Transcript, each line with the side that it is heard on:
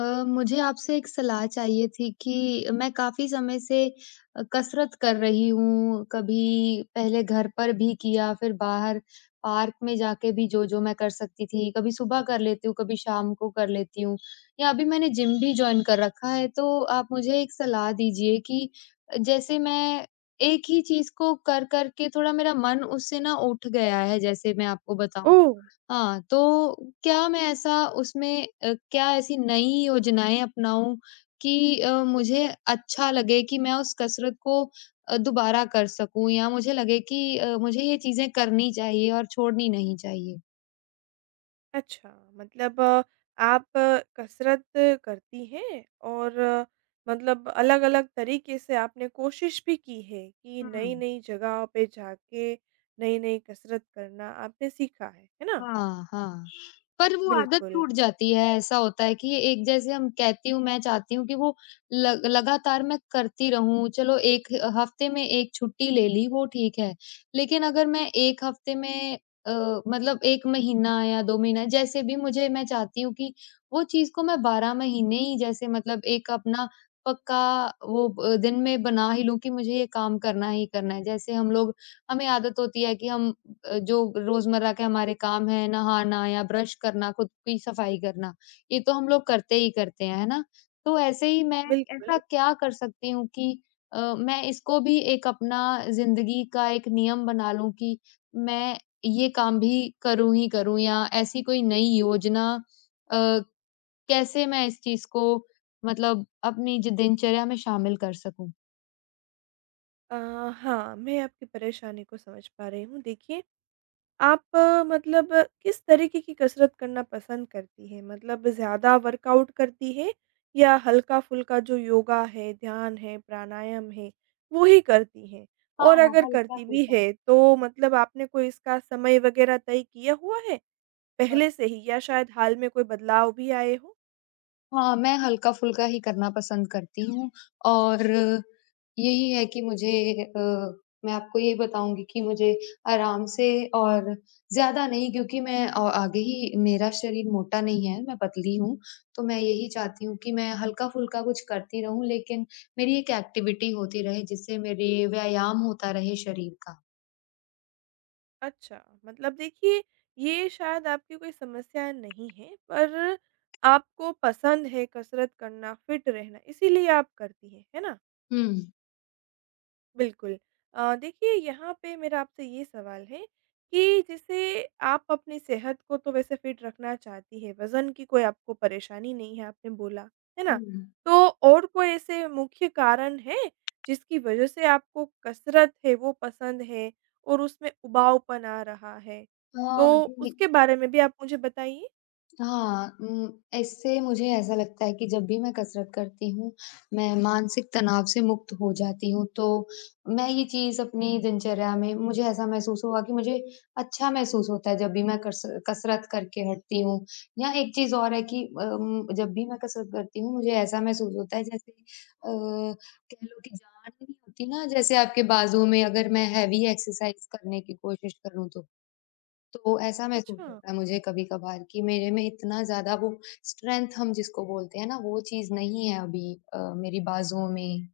left: अ, मुझे आपसे एक सलाह चाहिए थी कि मैं काफ़ी समय से कसरत कर रही हूँ। कभी पहले घर पर भी किया, फिर बाहर पार्क में जाके भी जो-जो मैं कर सकती थी, कभी सुबह कर लेती हूँ, कभी शाम को कर लेती हूँ या अभी मैंने जिम भी जॉइन कर रखा है। तो आप मुझे एक सलाह दीजिए कि जैसे मैं एक ही चीज़ को कर-कर के थोड़ा मेरा मन उससे ना उठ गया है, जैसे मैं आपको बताऊँ।
right: ओह!
left: हाँ, तो क्या मैं ऐसा उसमें क्या ऐसी नई योजनाएँ अपनाऊँ कि मुझे अच्छा लगे कि मैं उस कसरत को दोबारा कर सकूँ या मुझे लगे कि मुझे ये चीज़ें करनी चाहिए और छोड़नी नहीं चाहिए?
right: अच्छा, मतलब आप कसरत करती हैं और मतलब अलग-अलग तरीके से आपने कोशिश भी की है कि
left: हुँ,
right: नई-नई जगह पे जाके नई-नई कसरत करना आपने सीखा है ना?
left: हाँ। हाँ, हाँ। पर वो आदत
right: बिल्कुल,
left: छूट जाती है, ऐसा होता है कि एक जैसे हम कहती हूँ मैं चाहती हूँ कि वो ल लगातार मैं करती रहूँ, चलो 1 हफ्ते में 1 छुट्टी ले ली वो ठीक है। लेकिन अगर मैं 1 हफ्ते में मतलब 1 महीना या 2 महीना जैसे भी मुझे मैं चाहती हूँ कि वो चीज़ को मैं 12 महीने ही जैसे मतलब एक अपना पक्का वो ब दिन में बना ही लूँ कि मुझे ये काम करना ही करना है। जैसे हम लोग हमें आदत होती है कि हम जो रोजमर्रा के हमारे काम है नहाना या ब्रश करना, खुद की सफाई करना, ये तो हम लोग करते ही करते हैं, है ना? तो ऐसे ही मैं
right: बिल्कुल।
left: ऐसा क्या कर सकती हूँ कि मैं इसको भी एक अपना ज़िंदगी का एक नियम बना लूँ कि मैं ये काम भी करूँ ही करूँ या ऐसी कोई नई योजना अ, कैसे मैं इस चीज़ को मतलब अपनी ज दिनचर्या में शामिल कर सकूँ?
right: अ, हाँ, मैं आपकी परेशानी को समझ पा रही हूँ। देखिए, आप मतलब किस तरीके की कसरत करना पसंद करती हैं? मतलब, ज़्यादा वर्कआउट करती हैं या हल्का-फुल्का जो योगा है, ध्यान है, प्राणायाम है, वो ही करती हैं? और
left: हाँ,
right: अगर करती भी
left: हल्का-फुल्का।
right: है, तो मतलब आपने कोई इसका समय वगैरह तय किया हुआ है पहले से ही या शायद हाल में कोई बदलाव भी आए हों?
left: हाँ, मैं हल्का-फुल्का ही करना पसंद करती हूँ और यही है कि मुझे अ, मैं आपको ये बताऊँगी कि मुझे आराम से और ज़्यादा नहीं क्योंकि मैं आगे ही मेरा शरीर मोटा नहीं है, मैं पतली हूँ, तो मैं यही चाहती हूँ कि मैं हल्का-फुल्का कुछ करती रहूँ लेकिन मेरी एक एक्टिविटी होती रहे जिससे मेरे व्यायाम होता रहे शरीर का।
right: अच्छा, मतलब देखिए, ये शायद आपकी कोई समस्या नहीं है, पर आपको पसंद है कसरत करना, फिट रहना, इसीलिए आप करती हैं, है ना?
left: हुँ।
right: बिल्कुल। देखिए, यहाँ पे मेरा आपसे ये सवाल है कि जैसे आप अपनी सेहत को तो वैसे फिट रखना चाहती हैं, वज़न की कोई आपको परेशानी नहीं है आपने बोला, है ना?
left: हुँ।
right: तो और कोई ऐसे मुख्य कारण हैं जिसकी वज़ह से आपको कसरत है वो पसंद है और उसमें उबाऊपन आ रहा है?
left: हाँ,
right: तो
left: कि
right: उसके बारे में भी आप मुझे बताइए।
left: हाँ, इससे मुझे ऐसा लगता है कि जब भी मैं कसरत करती हूँ, मैं मानसिक तनाव से मुक्त हो जाती हूँ। तो मैं ये चीज़ अपनी दिनचर्या में मुझे ऐसा महसूस हुआ कि मुझे अच्छा महसूस होता है, जब भी मैं कस कसरत करके हटती हूँ। या एक चीज़ और है कि जब भी मैं कसरत करती हूँ, मुझे ऐसा महसूस होता है जैसे कह लो कि जान नहीं होती ना, जैसे आपके बाजू में अगर मैं हेवी एक्सरसाइज़ करने की कोशिश करूँ तो। तो ऐसा महसूस
right: अच्छा।
left: होता है मुझे कभी-कभार कि मेरे में इतना ज़्यादा वो स्ट्रेंथ हम जिसको बोलते हैं ना, वो चीज़ नहीं है अभी मेरी बाजुओं में।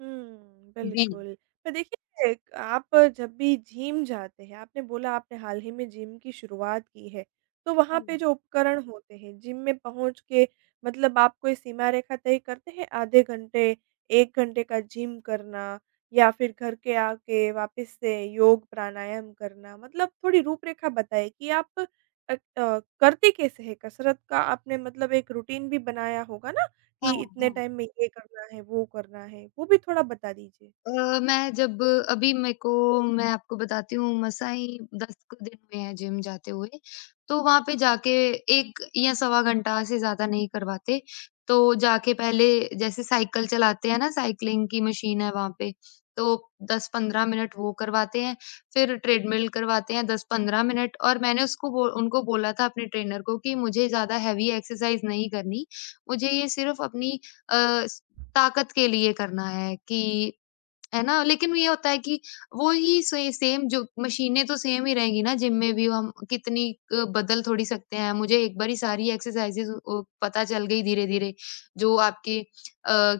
right: हुँ,
left: जी।
right: बिल्कुल। पर देखिए, एक आप जब भी जिम जाते हैं, आपने बोला आपने हाल ही में जिम की शुरुआत की है, तो वहाँ पे
left: हाँ,
right: जो उपकरण होते हैं, जिम में पहुँच के मतलब आप कोई सीमा रेखा तय करते हैं आधे घंटे, 1 घंटे का जिम करना या फिर घर के आके वापस से योग प्राणायाम करना? मतलब, थोड़ी रूपरेखा बताइए कि आप अ अ, करते कैसे हैं कसरत का आपने मतलब एक रूटीन भी बनाया होगा ना? कि
left: हाँ,
right: इतने
left: हाँ।
right: टाइम में ये करना है, वो भी थोड़ा बता दीजिए?
left: मैं जब अभी मेरे को मैं आपको बताती हूँ मसाई 10 क दिन हुए हैं जिम जाते हुए, तो वहाँ पे जाके 1 या सवा घंटा से ज़्यादा नहीं करवाते। तो जाके पहले जैसे साइकिल चलाते हैं ना, साइक्लिंग की मशीन है वहाँ पे, तो 10-15 मिनट वो करवाते हैं, फिर ट्रेडमिल करवाते हैं 10-15 मिनट और मैंने उसको बो उनको बोला था अपने ट्रेनर को कि मुझे ज़्यादा हेवी एक्सरसाइज़ नहीं करनी, मुझे ये सिर्फ़ अपनी अ, स ताकत के लिए करना है कि है ना? लेकिन ये होता है कि वो ही से सेम जो मशीनें तो सेम ही रहेंगी ना जिम में भी हम कितनी बदल थोड़ी सकते हैं। मुझे एक बारी सारी एक्सरसाइज़ेज़ पता चल गई धीरे-धीरे जो आपके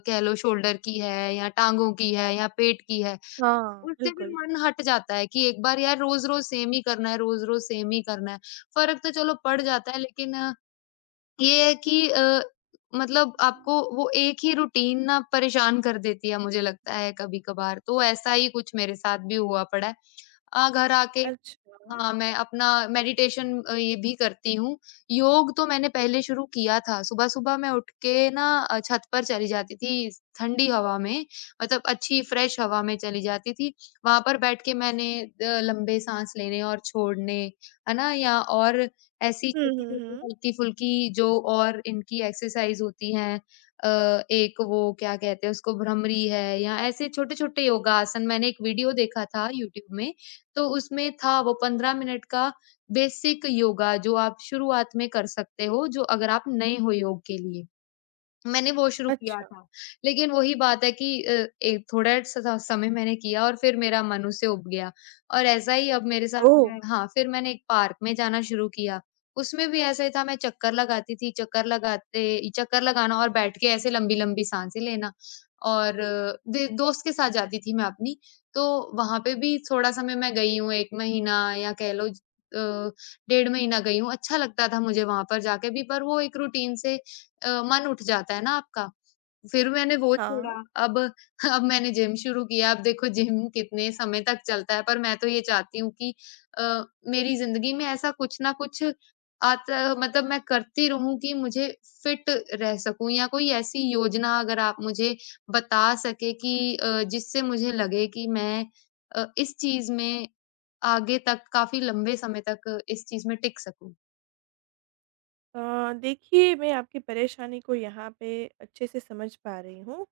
left: कह लो शोल्डर की है या टाँगों की है या पेट की है।
right: हाँ,
left: उससे फिर
right: बिल्कुल।
left: मन हट जाता है कि एक बार यार रोज़-रोज़ सेम ही करना है, रोज़-रोज़ सेम ही करना है। फ़र्क तो चलो पड़ जाता है लेकिन ये है कि मतलब आपको वो एक ही रूटीन ना परेशान कर देती है मुझे लगता है कभी-कभार, तो ऐसा ही कुछ मेरे साथ भी हुआ पड़ा है। घर आके
right: अच्छा।
left: हाँ, मैं अपना मेडिटेशन ये भी करती हूँ। योग तो मैंने पहले शुरू किया था। सुबह-सुबह मैं उठ के ना छत पर चली जाती थी ठंडी हवा में, मतलब अच्छी फ्रेश हवा में चली जाती थी। वहाँ पर बैठ के मैंने लंबे साँस लेने और छोड़ने, है ना? या और ऐसी
right: हुँ, हुँ,
left: छोटी-छोटी,
right: हुँ।
left: हल्की-फुल्की जो और इनकी एक्सरसाइज होती हैं अ, एक वो क्या कहते हैं उसको भ्रमरी है या ऐसे छोटे-छोटे योगासन मैंने एक वीडियो देखा था यूट्यूब में तो उसमें था वो 15 मिनट का बेसिक योगा जो आप शुरुआत में कर सकते हो, जो अगर आप नए हो योग के लिए। मैंने वो शुरू किया
right: अच्छा,
left: था। लेकिन वही बात है कि एक थोड़ा स समय मैंने किया और फिर मेरा मन उससे ऊब गया और ऐसा ही अब मेरे साथ
right: ओह!
left: में हाँ, फिर मैंने एक पार्क में जाना शुरू किया। उसमें भी ऐसा ही था मैं चक्कर लगाती थी, चक्कर लगाते चक्कर लगाना और बैठ के ऐसे लंबी-लंबी साँसें लेना और अ, दे दोस्त के साथ जाती थी मैं अपनी, तो वहाँ पे भी थोड़ा समय मैं गई हूँ 1 महीना या कह लो डेढ़ महीना गई हूँ। अच्छा लगता था मुझे वहाँ पर जाके भी पर वो एक रूटीन से मन उठ जाता है ना आपका। फिर मैंने वो छोड़ा,
right: हाँ।
left: अब अब मैंने जिम शुरू किया, अब देखो जिम कितने समय तक चलता है, पर मैं तो ये चाहती हूँ कि मेरी ज़िंदगी में ऐसा कुछ ना कुछ आता मतलब मैं करती रहूँ कि मुझे फिट रह सकूँ या कोई ऐसी योजना अगर आप मुझे बता सकें कि जिससे मुझे लगे कि मैं इस चीज़ में आगे तक काफ़ी लंबे समय तक इस चीज़ में टिक सकूँ।
right: देखिए, मैं आपकी परेशानी को यहाँ पे अच्छे से समझ पा रही हूँ।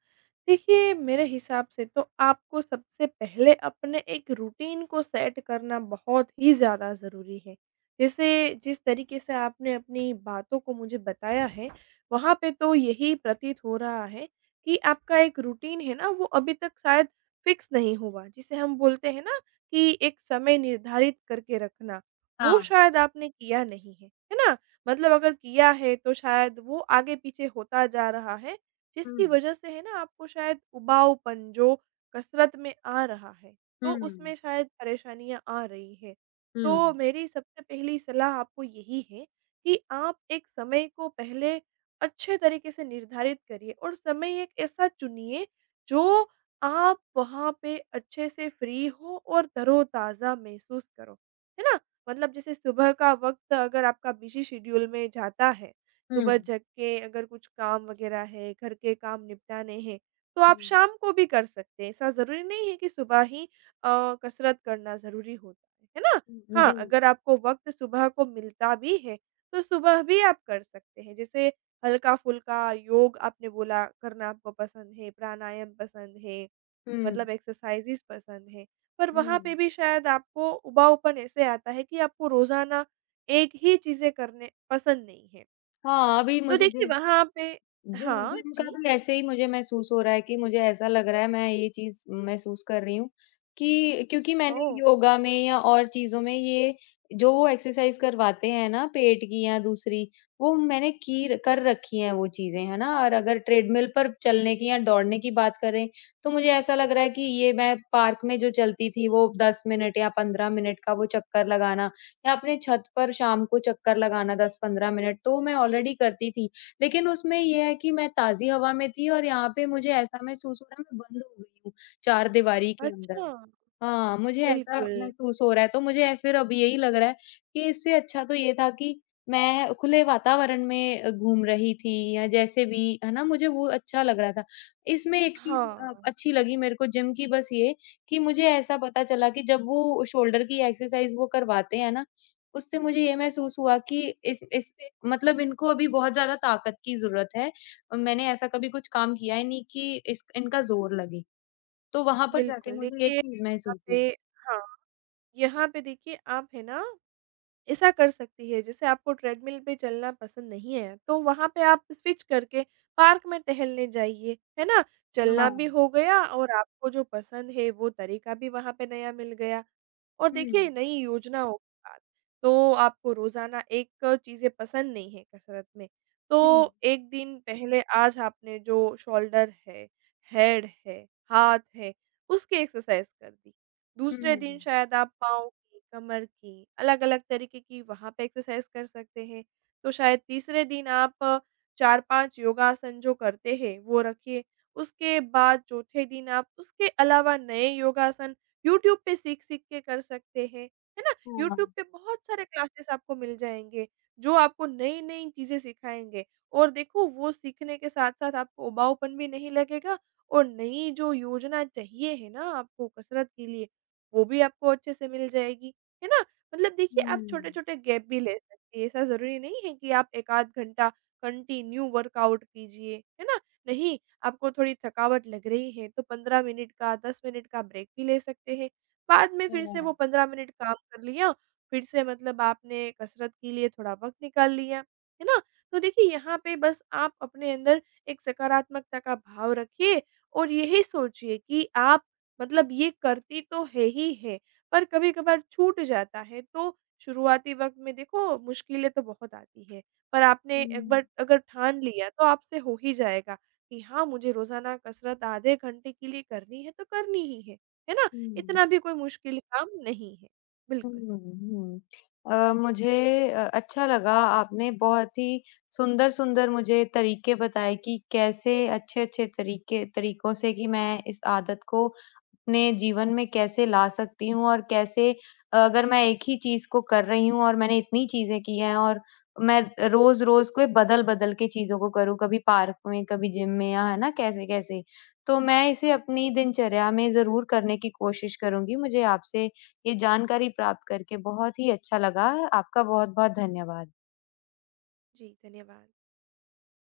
right: देखिए, मेरे हिसाब से तो आपको सबसे पहले अपने एक रूटीन को सेट करना बहुत ही ज़्यादा ज़रूरी है। जैसे जिस तरीके से आपने अपनी बातों को मुझे बताया है, वहाँ पे तो यही प्रतीत हो रहा है कि आपका एक रूटीन है ना वो अभी तक शायद फ़िक्स नहीं हुआ। जिसे हम बोलते हैं ना कि एक समय निर्धारित करके रखना, वो
left: हाँ।
right: शायद आपने किया नहीं है। है ना? मतलब अगर किया है तो शायद वो आगे-पीछे होता जा रहा है,
left: हुँ।
right: जिसकी वजह से है ना आपको शायद उबाऊपन जो कसरत में आ रहा है, तो
left: हुँ।
right: उसमें शायद परेशानियाँ आ रही हैं।
left: हुँ।
right: तो मेरी सबसे पहली सलाह आपको यही है कि आप एक समय को पहले अच्छे तरीके से निर्धारित करिए और समय एक ऐसा चुनिए जो आप वहाँ पे अच्छे से फ्री हो और तरोताज़ा महसूस करो, है ना? मतलब जैसे सुबह का वक़्त अगर आपका बिज़ी शेड्यूल में जाता है,
left: हुँ।
right: सुबह जग के अगर कुछ काम वग़ैरह है, घर के काम निपटाने हैं, तो आप
left: हुँ,
right: शाम को भी कर सकते हैं। ऐसा ज़रूरी नहीं है कि सुबह ही अ, कसरत करना ज़रूरी होता है ना?
left: हुँ,
right: हाँ,
left: जी।
right: अगर आपको वक़्त सुबह को मिलता भी है, तो सुबह भी आप कर सकते हैं। जैसे हल्का-फुल्का योग आपने बोला करना आपको पसंद है, प्राणायाम पसंद है।
left: हुँ,
right: मतलब एक्सरसाइज़ेज़ पसंद हैं। पर वहाँ पे
left: हुँ।
right: भी शायद आपको उबाऊपन ऐसे आता है कि आपको रोज़ाना एक ही चीज़ें करने पसंद नहीं है।
left: हाँ, अभी
right: तो
left: मुझे
right: देखिए,
left: जी
right: वहाँ पे
left: जिम
right: हाँ,
left: जिम का
right: जी।
left: भी ऐसे ही मुझे महसूस हो रहा है कि मुझे ऐसा लग रहा है मैं ये चीज़ महसूस कर रही हूँ कि क्योंकि मैंने
right: ओह!
left: योगा में या और चीज़ों में ये जो वो एक्सरसाइज़ करवाते हैं ना पेट की या दूसरी, वो मैंने की कर रखी हैं वो चीज़ें, है ना? और अगर ट्रेडमिल पर चलने की या दौड़ने की बात करें, तो मुझे ऐसा लग रहा है कि ये मैं पार्क में जो चलती थी वो 10 मिनट या 15 मिनट का वो चक्कर लगाना या अपने छत पर शाम को चक्कर लगाना 10-15 मिनट, तो मैं ऑलरेडी करती थी। लेकिन उसमें ये है कि मैं ताज़ी हवा में थी और यहाँ पे मुझे ऐसा महसूस हो रहा है मैं बंद हो गई हूँ चारदीवारी के अंदर।
right: अच्छा,
left: हाँ, मुझे ऐसा
right: बिल्कुल।
left: महसूस हो रहा है तो मुझे फिर अब यही लग रहा है कि इससे अच्छा तो ये था कि मैं खुले वातावरण में घूम रही थी या जैसे भी, है ना? मुझे वो अच्छा लग रहा था। इसमें एक चीज़
right: हाँ,
left: अच्छी लगी मेरे को जिम की बस ये कि मुझे ऐसा पता चला कि जब वो शोल्डर की एक्सरसाइज़ वो करवाते हैं ना, उससे मुझे ये महसूस हुआ कि इस मतलब इनको अभी बहुत ज़्यादा ताकत की ज़रूरत है। मैंने ऐसा कभी कुछ काम किया ही नहीं कि इस इनका ज़ोर लगे। तो वहाँ पर जाके
right: बिल्कुल
left: मुझे ये
right: देखिए,
left: चीज़
right: यहाँ
left: महसूस हुई।
right: पे हाँ, यहाँ पे देखिए आप है ना ऐसा कर सकती है, जैसे आपको ट्रेडमिल पे चलना पसंद नहीं है, तो वहाँ पे आप स्विच करके पार्क में टहलने जाइए, है ना? चलना
left: हाँ।
right: भी हो गया और आपको जो पसंद है, वो तरीका भी वहाँ पे नया मिल गया। और
left: हुँ,
right: देखिए, नई योजनाओं के बाद तो आपको रोज़ाना एक चीज़ें पसंद नहीं है कसरत में,
left: हुँ,
right: तो 1 दिन पहले आज आपने जो शोल्डर है, हेड है, हाथ है, उसकी एक्सरसाइज़ कर दी। दूसरे दिन
left: हुँ,
right: शायद आप पाँव की, कमर की, अलग-अलग तरीके की वहाँ पे एक्सरसाइज़ कर सकते हैं। तो शायद तीसरे दिन आप 4-5 योगासन जो करते हैं, वो रखिए। उसके बाद चौथे दिन आप उसके अलावा नए योगासन यूट्यूब पे सीख-सीख के कर सकते हैं, है ना?
left: हाँ,
right: यूट्यूब पे बहुत सारे क्लासेस आपको मिल जाएँगे, जो आपको नई-नई चीज़ें सिखाएँगे और देखो वो सीखने के साथ-साथ आपको उबाऊपन भी नहीं लगेगा और नई जो योजना चाहिए है ना आपको कसरत के लिए वो भी आपको अच्छे से मिल जाएगी, है ना? मतलब देखिए, आप
left: हुँ,
right: छोटे-छोटे गैप भी ले सकती हैं, ऐसा ज़रूरी नहीं है कि आप 1 आध घंटा कंटिन्यू वर्कआउट कीजिए, है ना? नहीं, आपको थोड़ी थकावट लग रही है तो 15 मिनट का, 10 मिनट का ब्रेक भी ले सकते हैं। बाद में फिर से वो
left: हाँ,
right: 15 मिनट काम कर लिया, फिर से मतलब आपने कसरत के लिए थोड़ा वक़्त निकाल लिया, है ना? तो देखिए, यहाँ पे बस आप अपने अंदर एक सकारात्मकता का भाव रखिए और यही सोचिए कि आप मतलब ये करती तो है ही है, पर कभी-कभार छूट जाता है, तो शुरुआती वक़्त में देखो मुश्किलें तो बहुत आती हैं, पर आपने एक
left: हुँ,
right: बार अगर ठान लिया तो आपसे हो ही जाएगा कि हाँ, मुझे रोज़ाना कसरत आधे घंटे के लिए करनी है, तो करनी ही है ना? इतना भी कोई मुश्किल काम नहीं है।
left: हुँ,
right: बिल्कुल।
left: हुँ, हुँ। मुझे अच्छा लगा आपने बहुत ही सुंदर-सुंदर मुझे तरीके बताए कि कैसे अच्छे-अच्छे तरीके तरीकों से कि मैं इस आदत को अपने जीवन में कैसे ला सकती हूँ और कैसे अगर मैं एक ही चीज़ को कर रही हूँ और मैंने इतनी चीज़ें की हैं और मैं रोज़-रोज़ को बदल-बदल के चीज़ों को करूँ, कभी पार्क में, कभी जिम में या है ना कैसे-कैसे। तो मैं इसे अपनी दिनचर्या में ज़रूर करने की कोशिश करूँगी। मुझे आपसे ये जानकारी प्राप्त करके बहुत ही अच्छा लगा। आपका बहुत-बहुत धन्यवाद।
right: जी, धन्यवाद।